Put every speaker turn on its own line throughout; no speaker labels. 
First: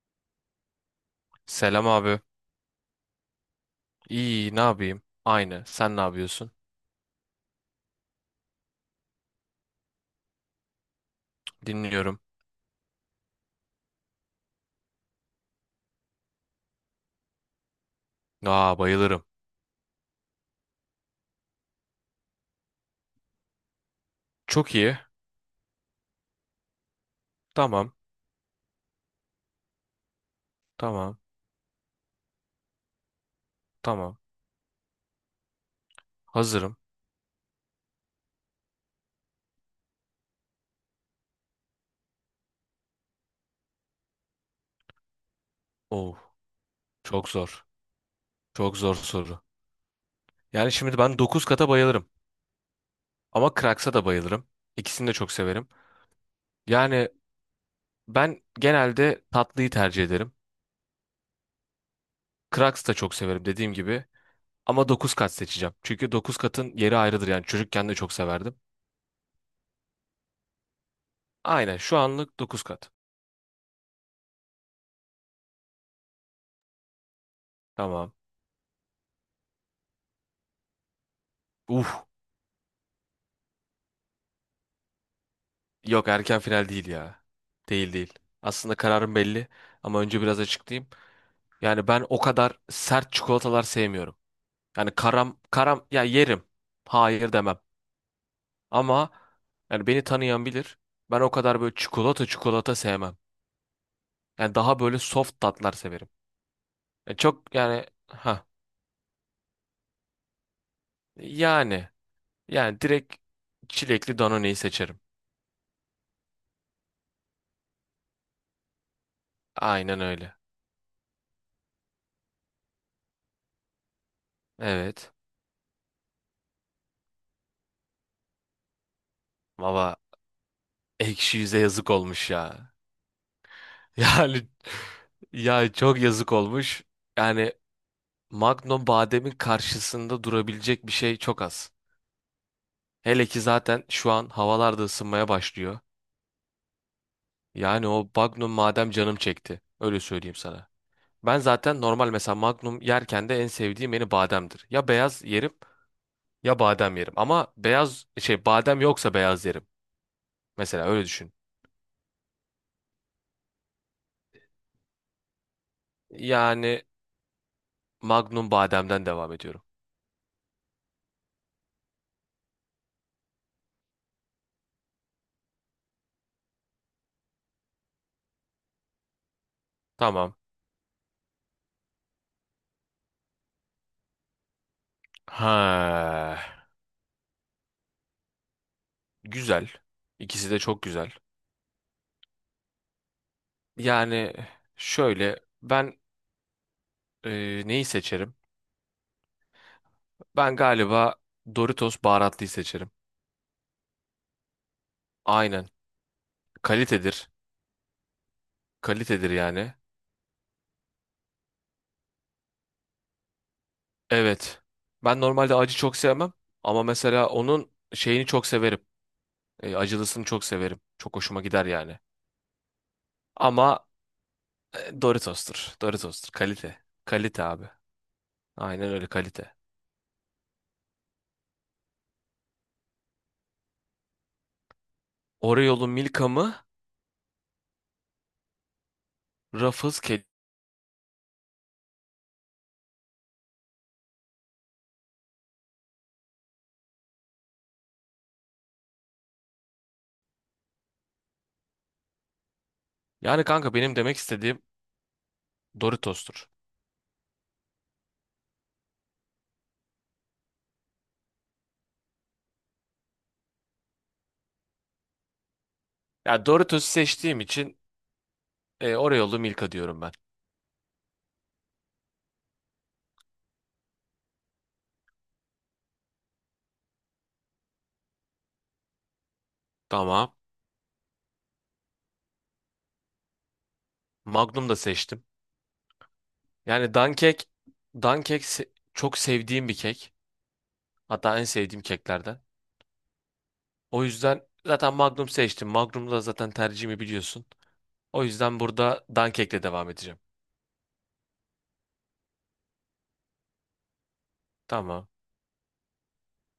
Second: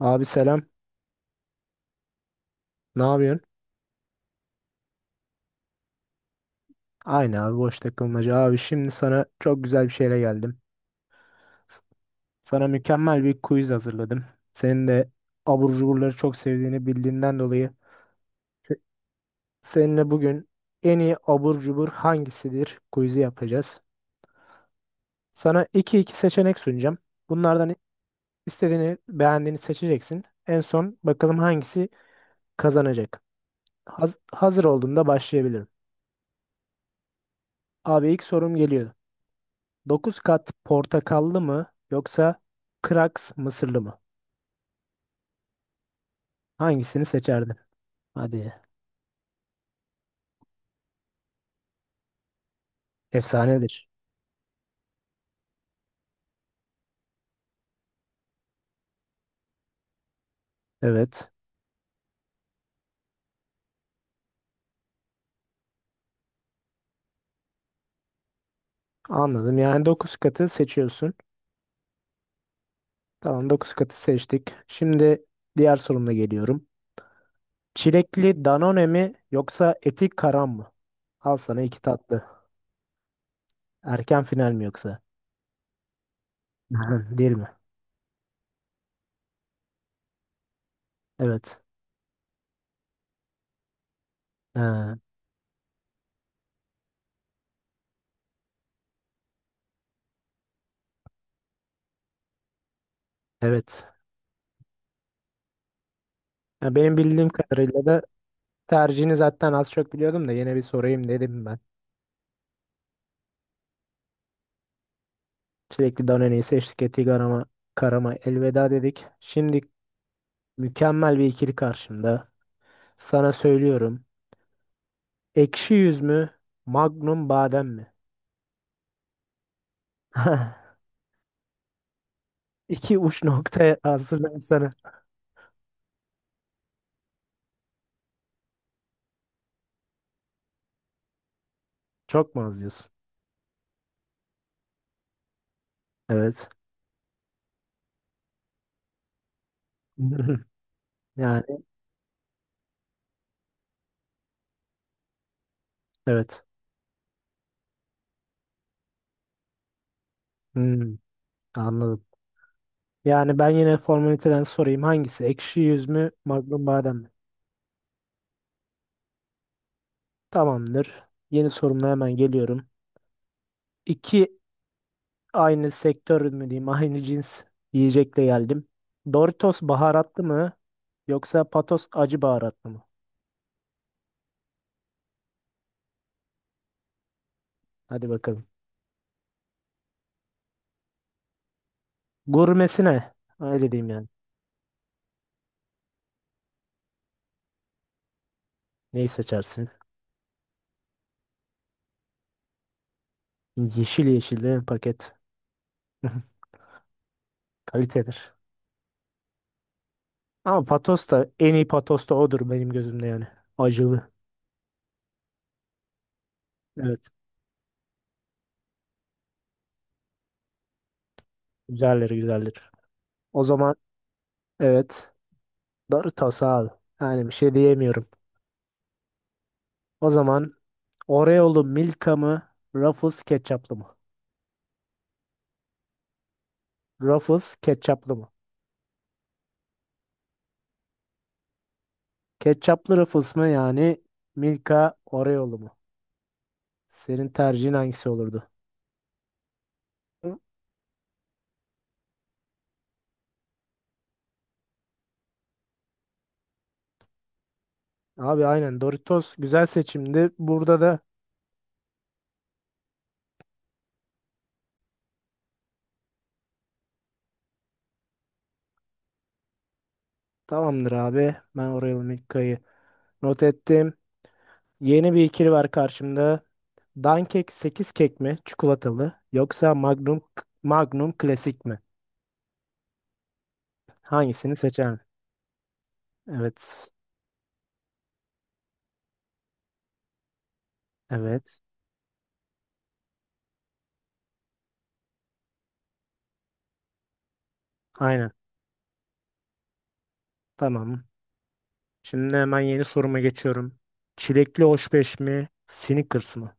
Abi selam.
Selam abi.
Ne yapıyorsun?
İyi, ne yapayım? Aynı. Sen ne yapıyorsun?
Aynı abi boş takılmaca. Abi şimdi sana çok güzel bir şeyle geldim. S-
Dinliyorum.
Sana mükemmel bir quiz hazırladım. Senin de abur cuburları çok sevdiğini bildiğimden dolayı
Aa,
se-
bayılırım.
seninle bugün en iyi abur cubur hangisidir quiz'i yapacağız.
Çok iyi.
Sana iki seçenek sunacağım. Bunlardan
Tamam,
istediğini beğendiğini seçeceksin. En son
tamam,
bakalım hangisi kazanacak.
tamam.
Hazır olduğunda başlayabilirim.
Hazırım.
Abi ilk sorum geliyor. 9 kat portakallı mı yoksa kraks mısırlı mı?
Oh,
Hangisini
çok
seçerdin?
zor.
Hadi.
Çok zor soru. Yani şimdi ben 9 kata bayılırım. Ama
Efsanedir.
Cracks'a da bayılırım. İkisini de çok severim. Yani ben genelde tatlıyı tercih ederim.
Evet.
Cracks da çok severim dediğim gibi. Ama 9 kat seçeceğim. Çünkü 9 katın yeri ayrıdır yani. Çocukken de çok severdim.
Anladım. Yani 9 katı seçiyorsun.
Aynen şu anlık 9 kat.
Tamam, dokuz katı seçtik. Şimdi diğer sorumla geliyorum.
Tamam.
Çilekli Danone mi yoksa eti karam mı? Al sana iki
Uf.
tatlı. Erken final mi yoksa?
Yok, erken final değil ya.
Değil mi?
Değil değil. Aslında kararım belli ama önce biraz açıklayayım.
Evet.
Yani ben o kadar sert çikolatalar sevmiyorum. Yani
Ha,
karam karam ya yerim. Hayır demem. Ama yani beni tanıyan bilir. Ben o kadar böyle çikolata çikolata sevmem.
evet.
Yani daha böyle soft tatlar severim.
Ya benim
Yani
bildiğim
çok
kadarıyla
yani
da
ha
tercihini zaten az çok biliyordum da yine bir sorayım dedim ben.
yani yani direkt çilekli Danone'yi seçerim.
Çilekli Danone'yi seçtik. Eti karama, karama elveda dedik. Şimdi
Aynen öyle.
mükemmel bir ikili karşımda. Sana söylüyorum.
Evet.
Ekşi yüz mü? Magnum badem mi?
Baba, ekşi yüze yazık olmuş ya.
İki uç noktaya hazırlayayım
Yani
sana.
ya çok yazık olmuş. Yani Magnum bademin karşısında durabilecek bir şey çok az.
Çok mu az diyorsun?
Hele ki zaten şu an havalar da ısınmaya başlıyor.
Evet.
Yani o Magnum madem canım çekti. Öyle söyleyeyim sana. Ben
Yani
zaten normal mesela Magnum yerken de en sevdiğim beni bademdir. Ya beyaz yerim
evet.
ya badem yerim. Ama beyaz şey badem yoksa beyaz yerim. Mesela
Hmm,
öyle düşün.
anladım. Yani ben yine formaliteden sorayım. Hangisi? Ekşi yüz mü? Magnum
Yani
badem mi?
Magnum bademden devam ediyorum.
Tamamdır. Yeni sorumla hemen geliyorum. İki aynı sektör mü diyeyim, aynı cins yiyecekle geldim. Doritos baharatlı
Tamam.
mı yoksa Patos acı baharatlı mı?
Ha.
Hadi bakalım.
Güzel. İkisi de çok güzel.
Gurmesine. Öyle diyeyim yani.
Yani şöyle ben neyi seçerim?
Neyi seçersin?
Ben galiba Doritos baharatlıyı seçerim.
Yeşil yeşil değil mi paket?
Aynen. Kalitedir.
Kalitedir.
Kalitedir yani.
Ama Patos da en iyi Patos da odur benim gözümde yani. Acılı.
Evet. Ben normalde acı çok sevmem ama
Evet.
mesela onun şeyini çok severim. Acılısını çok severim. Çok hoşuma gider yani.
Güzeldir, güzeldir. O zaman
Ama
evet.
Doritos'tur. Doritos'tur.
Doritos abi.
Kalite.
Yani bir
Kalite
şey
abi.
diyemiyorum.
Aynen öyle kalite.
O zaman Oreo'lu Milka mı? Ruffles ketçaplı mı?
Oreo'lu Milka mı?
Ruffles ketçaplı mı?
Ruffles kedi.
Ketçaplı Ruffles mı yani Milka Oreo'lu mu? Senin tercihin hangisi olurdu? Hı?
Yani kanka benim demek istediğim Doritos'tur.
Abi aynen Doritos güzel seçimdi. Burada da
Ya Doritos'u seçtiğim için Oreo'lu Milka diyorum ben.
tamamdır abi. Ben Oreo Milka'yı not ettim. Yeni bir ikili var karşımda. Dunkek 8 kek mi? Çikolatalı yoksa Magnum
Tamam.
Magnum klasik mi? Hangisini
Magnum da
seçerdin?
seçtim.
Evet.
Yani dankek, çok sevdiğim bir kek. Hatta en
Evet.
sevdiğim keklerden. O yüzden zaten Magnum seçtim. Magnum da zaten tercihimi biliyorsun. O
Aynen.
yüzden burada dankekle devam edeceğim.
Tamam. Şimdi hemen yeni soruma geçiyorum. Çilekli
Tamam.
hoşbeş mi? Snickers mı?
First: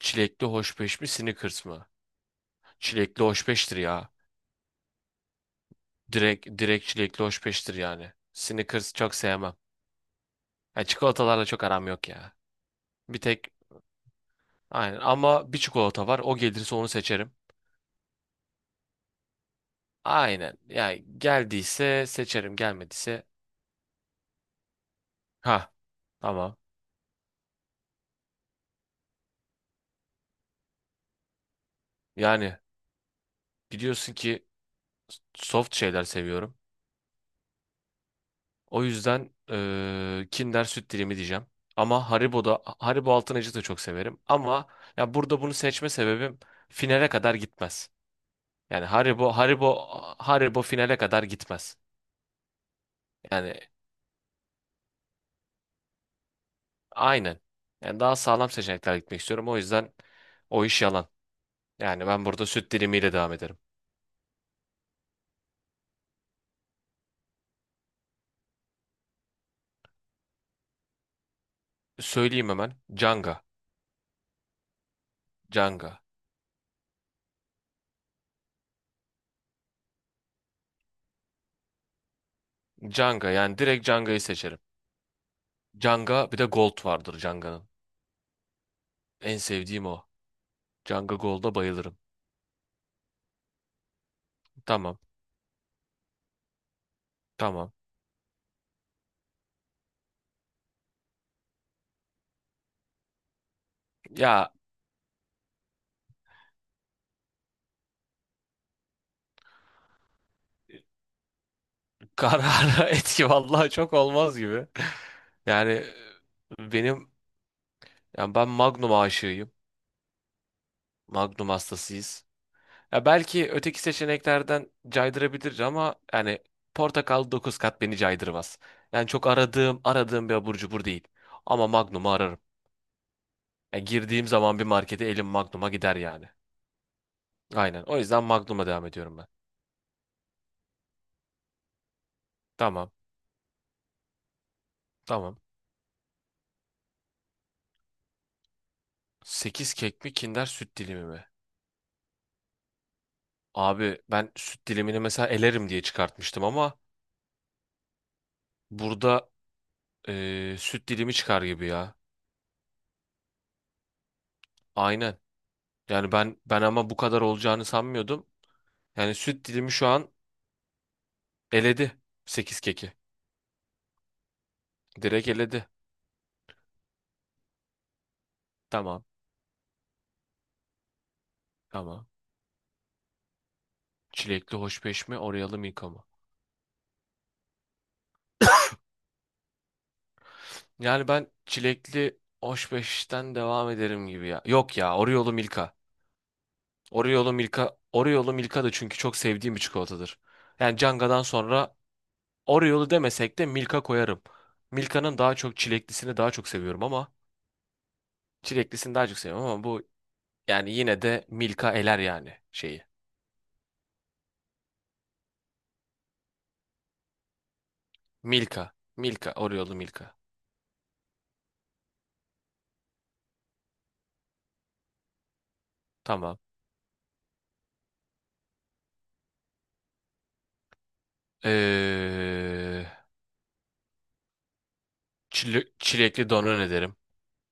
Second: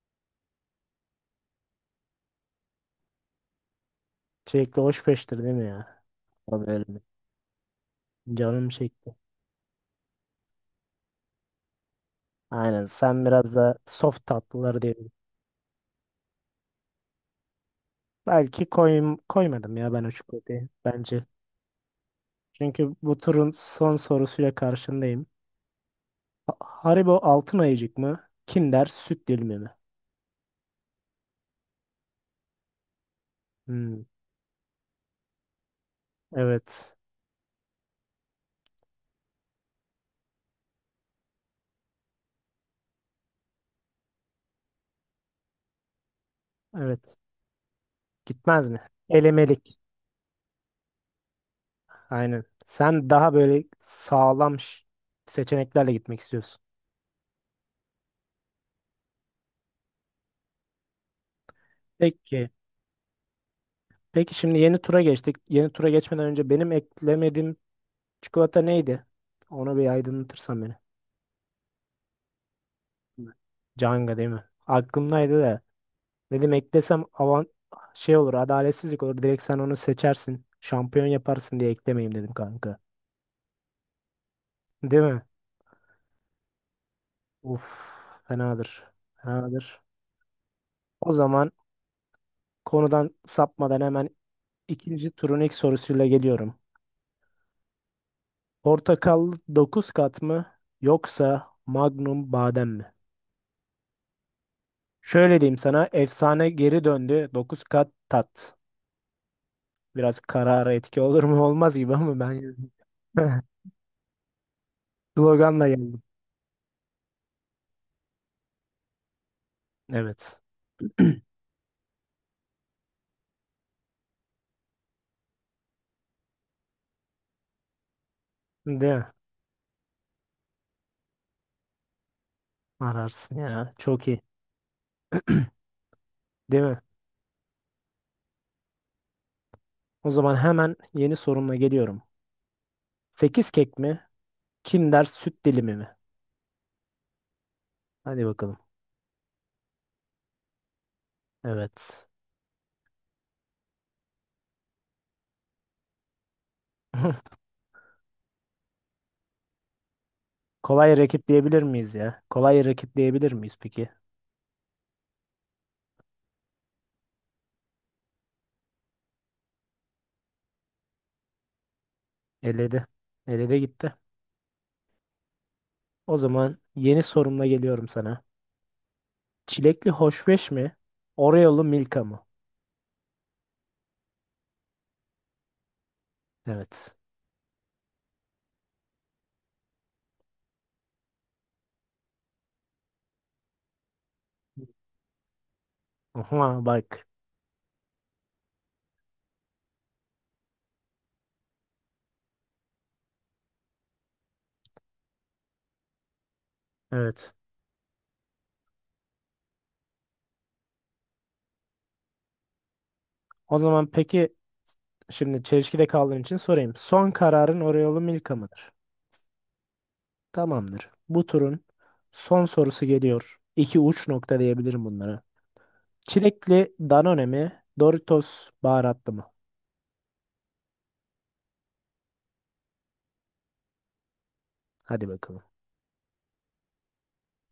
Çilekli hoşbeş mi, Snickers mı? Çilekli hoşbeştir ya.
Sürekli hoş peştir değil mi ya?
Direkt
Abi öyle
direkt
mi?
çilekli hoşbeştir yani.
Canım
Snickers
çekti.
çok sevmem. Ya çikolatalarla çok aram yok ya.
Aynen,
Bir
sen
tek,
biraz da soft tatlıları
aynen,
diyelim.
ama bir çikolata var. O gelirse onu seçerim.
Belki koyayım, koymadım ya ben o
Aynen.
çikolatayı
Yani
bence.
geldiyse seçerim,
Çünkü bu
gelmediyse
turun son sorusuyla karşındayım.
ha, tamam.
Haribo altın ayıcık mı? Kinder süt dilimi mi?
Yani
Hmm,
biliyorsun ki soft şeyler seviyorum.
evet.
O yüzden Kinder süt dilimi diyeceğim. Ama Haribo'da Haribo altın acı da çok severim. Ama ya burada bunu seçme sebebim finale
Evet.
kadar gitmez.
Gitmez mi?
Yani Haribo
Elemelik.
Haribo finale kadar gitmez.
Aynen. Sen daha
Yani
böyle sağlam seçeneklerle gitmek istiyorsun.
aynen. Yani daha sağlam seçenekler gitmek istiyorum. O yüzden o iş yalan. Yani ben burada
Peki.
süt dilimiyle devam ederim.
Peki şimdi yeni tura geçtik. Yeni tura geçmeden önce benim eklemediğim çikolata neydi? Onu bir aydınlatırsan beni.
Söyleyeyim hemen. Canga.
Canga değil mi? Aklımdaydı da.
Canga.
Dedim eklesem avant şey olur, adaletsizlik olur. Direkt sen onu seçersin. Şampiyon yaparsın diye eklemeyeyim dedim kanka.
Canga yani direkt Canga'yı seçerim.
Değil mi?
Canga bir de Gold vardır Canga'nın.
Uf, fenadır.
En
Fenadır.
sevdiğim o.
O
Canga
zaman
Gold'a bayılırım.
konudan sapmadan hemen
Tamam.
ikinci turun ilk sorusuyla geliyorum.
Tamam.
Portakal 9 kat mı yoksa Magnum badem mi?
Ya
Şöyle diyeyim sana, efsane geri döndü 9 kat tat. Biraz karara etki olur mu olmaz gibi ama ben
karara etki vallahi çok olmaz gibi.
sloganla
Yani
geldim.
benim yani ben Magnum aşığıyım.
Evet.
Magnum hastasıyız. Ya belki öteki seçeneklerden caydırabilir ama yani portakal 9 kat beni caydırmaz.
Değil mi?
Yani çok aradığım bir abur cubur değil. Ama Magnum'u ararım.
Ararsın ya.
Yani
Çok iyi.
girdiğim zaman bir markete elim Magnum'a gider yani.
Değil mi?
Aynen. O yüzden Magnum'a devam ediyorum ben.
O zaman hemen yeni sorumla geliyorum.
Tamam.
Sekiz kek mi? Kinder
Tamam.
süt dilimi mi? Hadi bakalım.
8 kek mi, Kinder süt dilimi mi?
Evet.
Abi ben süt dilimini mesela elerim diye çıkartmıştım ama burada süt
Kolay
dilimi
rakip
çıkar
diyebilir
gibi
miyiz
ya.
ya? Kolay rakip diyebilir miyiz peki?
Aynen. Yani ben ama bu kadar olacağını sanmıyordum. Yani süt dilimi şu an eledi 8
Eledi.
keki.
Eledi gitti.
Direkt eledi.
O zaman yeni sorumla geliyorum sana.
Tamam.
Çilekli hoşbeş mi? Oreo'lu Milka
Tamam.
mı?
Çilekli hoşbeş mi? Oryalı Miko mu?
Evet.
Yani ben çilekli hoşbeşten devam ederim gibi ya. Yok ya. Oreo'lu Milka.
Aha bak.
Oreo'lu Milka. Oreo'lu Milka da çünkü çok sevdiğim bir çikolatadır. Yani Canga'dan sonra Oreo'lu demesek de Milka koyarım. Milka'nın daha çok çileklisini daha çok seviyorum ama
Evet.
çileklisini daha çok seviyorum ama bu, yani yine de Milka eler yani şeyi.
O zaman peki şimdi çelişkide kaldığın için sorayım. Son kararın Oreo'lu Milka
Milka.
mıdır?
Milka. Oreo'lu Milka.
Tamamdır. Bu turun son sorusu geliyor. İki uç nokta diyebilirim bunlara.
Tamam.
Çilekli Danone mi? Doritos baharatlı mı?
Ee,
Hadi bakalım.
Çilekli doner ederim.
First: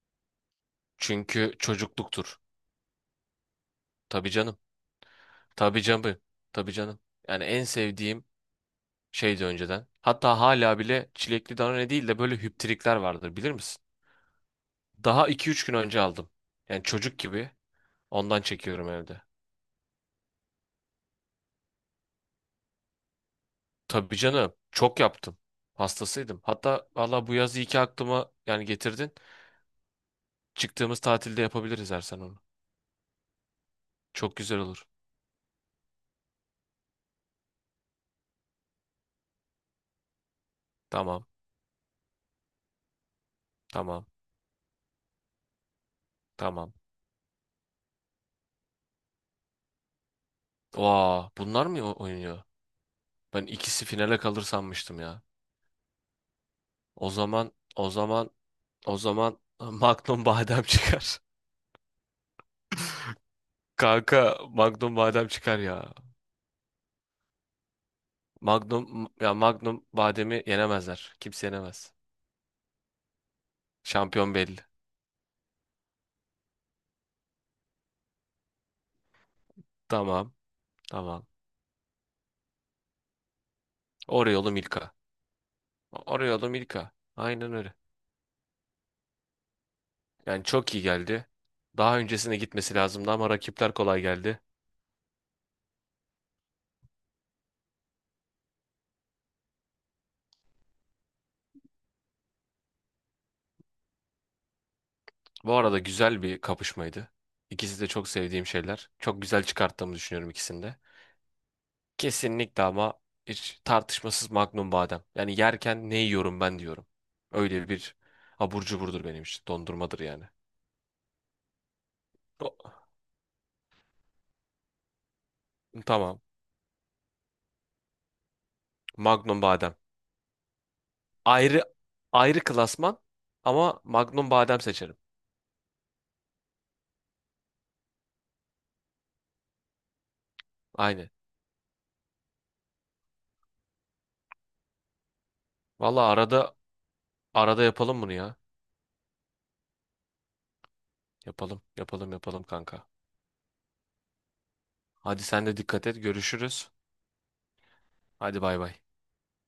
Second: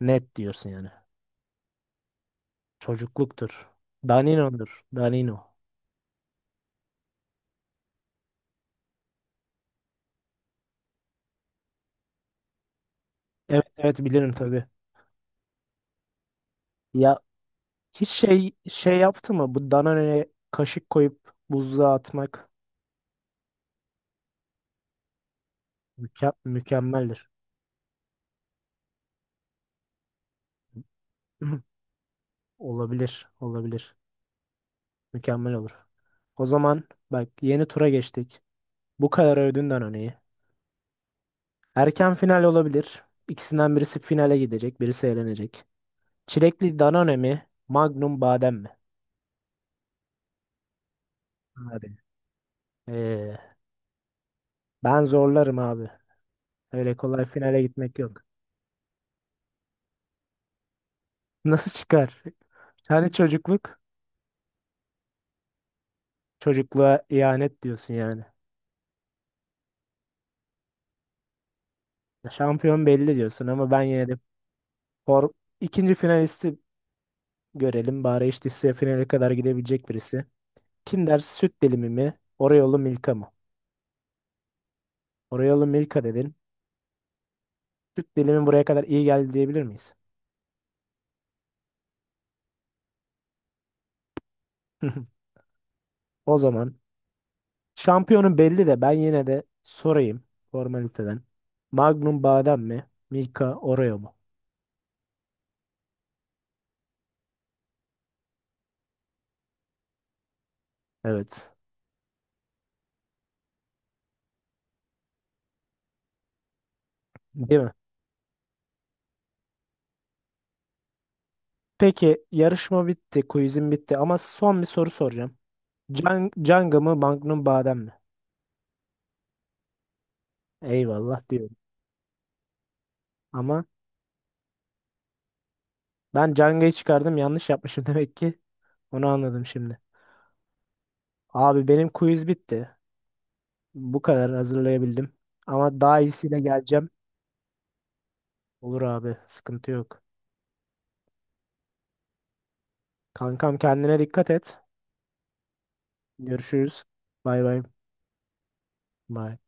Net diyorsun yani.
Çünkü çocukluktur.
Çocukluktur.
Tabii canım.
Danino'dur. Danino.
Tabii canım. Tabii canım. Yani en sevdiğim şeydi önceden. Hatta hala bile çilekli donone değil de böyle hüptrikler vardır, bilir
Evet,
misin?
evet, bilirim tabii.
Daha iki üç gün önce aldım. Yani çocuk
Ya
gibi
hiç
ondan
şey
çekiyorum
şey
evde.
yaptı mı? Bu Danone'ye kaşık koyup buzluğa atmak
Tabii canım. Çok yaptım. Hastasıydım. Hatta valla
mükemmeldir.
bu yaz iyi ki aklıma yani getirdin. Çıktığımız tatilde yapabiliriz Ersen onu.
Olabilir, olabilir.
Çok güzel olur.
Mükemmel olur. O zaman bak, yeni tura geçtik. Bu kadar övdüğünden örneği.
Tamam.
Erken final olabilir. İkisinden birisi
Tamam.
finale gidecek, birisi eğlenecek.
Tamam.
Çilekli Danone mi, Magnum badem mi?
Vaa, bunlar mı
Abi.
oynuyor?
Ee,
Ben ikisi finale kalır sanmıştım
ben
ya.
zorlarım abi. Öyle
O
kolay
zaman
finale
o
gitmek yok.
zaman o zaman Magnum badem çıkar.
Nasıl çıkar? Hani çocukluk?
Kanka Magnum badem çıkar ya.
Çocukluğa ihanet diyorsun yani.
Magnum ya, Magnum bademi yenemezler. Kimse yenemez.
Şampiyon belli diyorsun ama ben yine de
Şampiyon belli.
for... ikinci finalisti görelim. Bari işte finale kadar gidebilecek birisi.
Tamam.
Kinder
Tamam.
süt dilimi mi? Oreo'lu Milka mı?
Oreo'lu Milka.
Oreo'lu Milka dedin.
Oreo'lu Milka. Aynen öyle.
Süt dilimi buraya kadar iyi geldi diyebilir miyiz?
Yani çok iyi geldi. Daha öncesine gitmesi lazımdı ama rakipler kolay geldi.
O zaman şampiyonun belli de ben yine de sorayım formaliteden. Magnum badem mi? Milka Oreo mu?
Bu arada güzel bir kapışmaydı. İkisi de çok sevdiğim şeyler. Çok güzel çıkarttığımı düşünüyorum ikisinde.
Evet.
Kesinlikle ama hiç tartışmasız Magnum badem. Yani yerken ne yiyorum ben diyorum.
Değil
Öyle
mi?
bir abur cuburdur benim için. Dondurmadır yani.
Peki
O-
yarışma bitti, quizim bitti ama son bir soru soracağım.
Tamam.
Can Canga mı Magnum badem mi?
Magnum badem.
Eyvallah diyorum.
Ayrı ayrı klasman
Ama
ama Magnum badem seçerim.
ben Canga'yı çıkardım, yanlış yapmışım demek ki. Onu anladım şimdi.
Aynı.
Abi benim quiz bitti. Bu kadar hazırlayabildim. Ama daha
Valla
iyisiyle
arada
geleceğim.
arada yapalım bunu ya.
Olur abi, sıkıntı yok.
Yapalım. Yapalım kanka.
Kankam, kendine dikkat et.
Hadi sen de dikkat et. Görüşürüz.
Görüşürüz. Bay bay.
Hadi bay bay.
Bay.